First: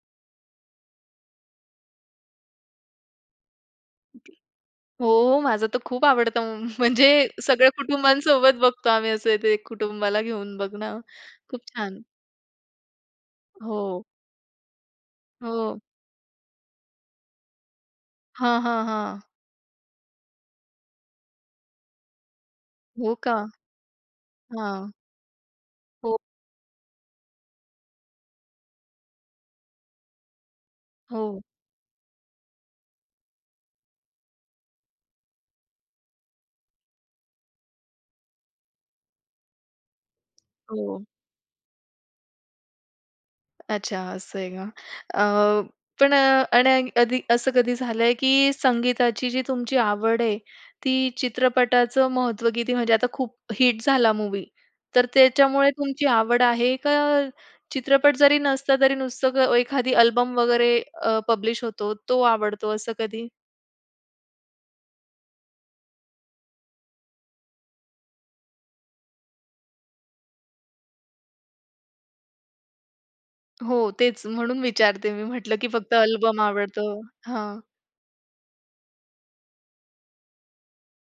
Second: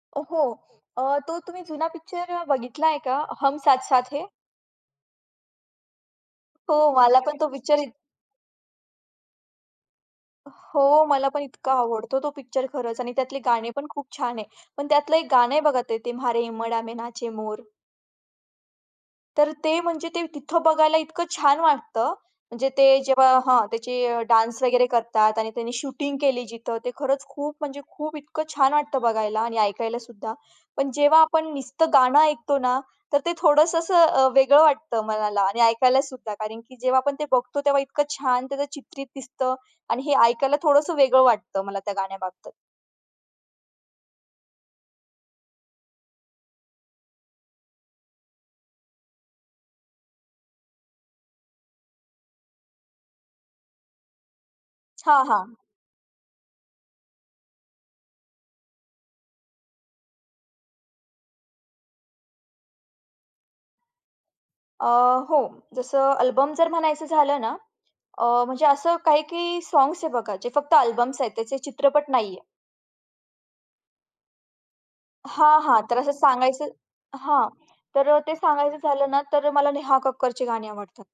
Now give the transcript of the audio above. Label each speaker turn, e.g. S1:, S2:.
S1: अ, हो अ, तो तुम्ही जुना पिक्चर बघितला आहे का? हम साथ-साथ है?
S2: हो माझं तर खूप आवडतं,
S1: हो मला
S2: म्हणजे
S1: पण तो
S2: सगळ्या
S1: पिक्चर इत
S2: कुटुंबांसोबत बघतो आम्ही असं ते कुटुंबाला घेऊन बघणं
S1: हो मला पण
S2: खूप
S1: इतका
S2: छान.
S1: आवडतो तो पिक्चर खरंच आणि त्यातले गाणे पण
S2: हो.
S1: खूप छान आहे. पण त्यातलं एक गाणं आहे
S2: हो.
S1: बघा ते, ते म्हारे हीबाडा में नाचे मोर.
S2: हां, हां, हां.
S1: तर ते म्हणजे ते तिथं बघायला इतकं छान वाटतं, म्हणजे ते जेव्हा हां त्याचे डान्स वगैरे
S2: हां.
S1: करतात आणि त्यांनी शूटिंग
S2: हो.
S1: केली जिथं, ते खरंच खूप म्हणजे खूप इतकं छान वाटतं बघायला आणि ऐकायला सुद्धा. पण जेव्हा
S2: हो.
S1: आपण नुसतं गाणं ऐकतो ना, तर ते थोडंसं असं अ, वेगळं वाटतं मनाला आणि ऐकायला सुद्धा कारण की जेव्हा आपण ते बघतो तेव्हा इतकं छान त्याचं चित्रित दिसतं आणि हे ऐकायला थोडंसं
S2: हो.
S1: वेगळं वाटतं मला त्या गाण्याबाबत
S2: अच्छा असं आहे का? अ, पण अ, आणि कधी असं कधी झालंय की संगीताची जी तुमची आवड आहे, ती चित्रपटाचं महत्व किती? म्हणजे आता खूप हिट झाला मूव्ही तर
S1: हां, हां.
S2: त्याच्यामुळे तुमची आवड आहे का, चित्रपट जरी नसता तरी नुसतं एखादी अल्बम वगैरे अ, पब्लिश होतो तो आवडतो असं कधी?
S1: अ, हो. जसं अल्बम जर म्हणायचं झालं ना, अ, म्हणजे असं काही-काही सॉग्स आहेत बघा, जे फक्त अल्बम्स आहेत त्याचे चित्रपट नाही आहेत.
S2: हो तेच म्हणून विचारते, मी म्हटलं
S1: हां,
S2: की
S1: हां.
S2: फक्त
S1: तर असं
S2: अल्बम
S1: सांगायचं
S2: आवडतं?
S1: हां.
S2: हां.
S1: तर अ, ते सांगायचं झालं ना तर मला नेहा कक्करची गाणी आवडतात.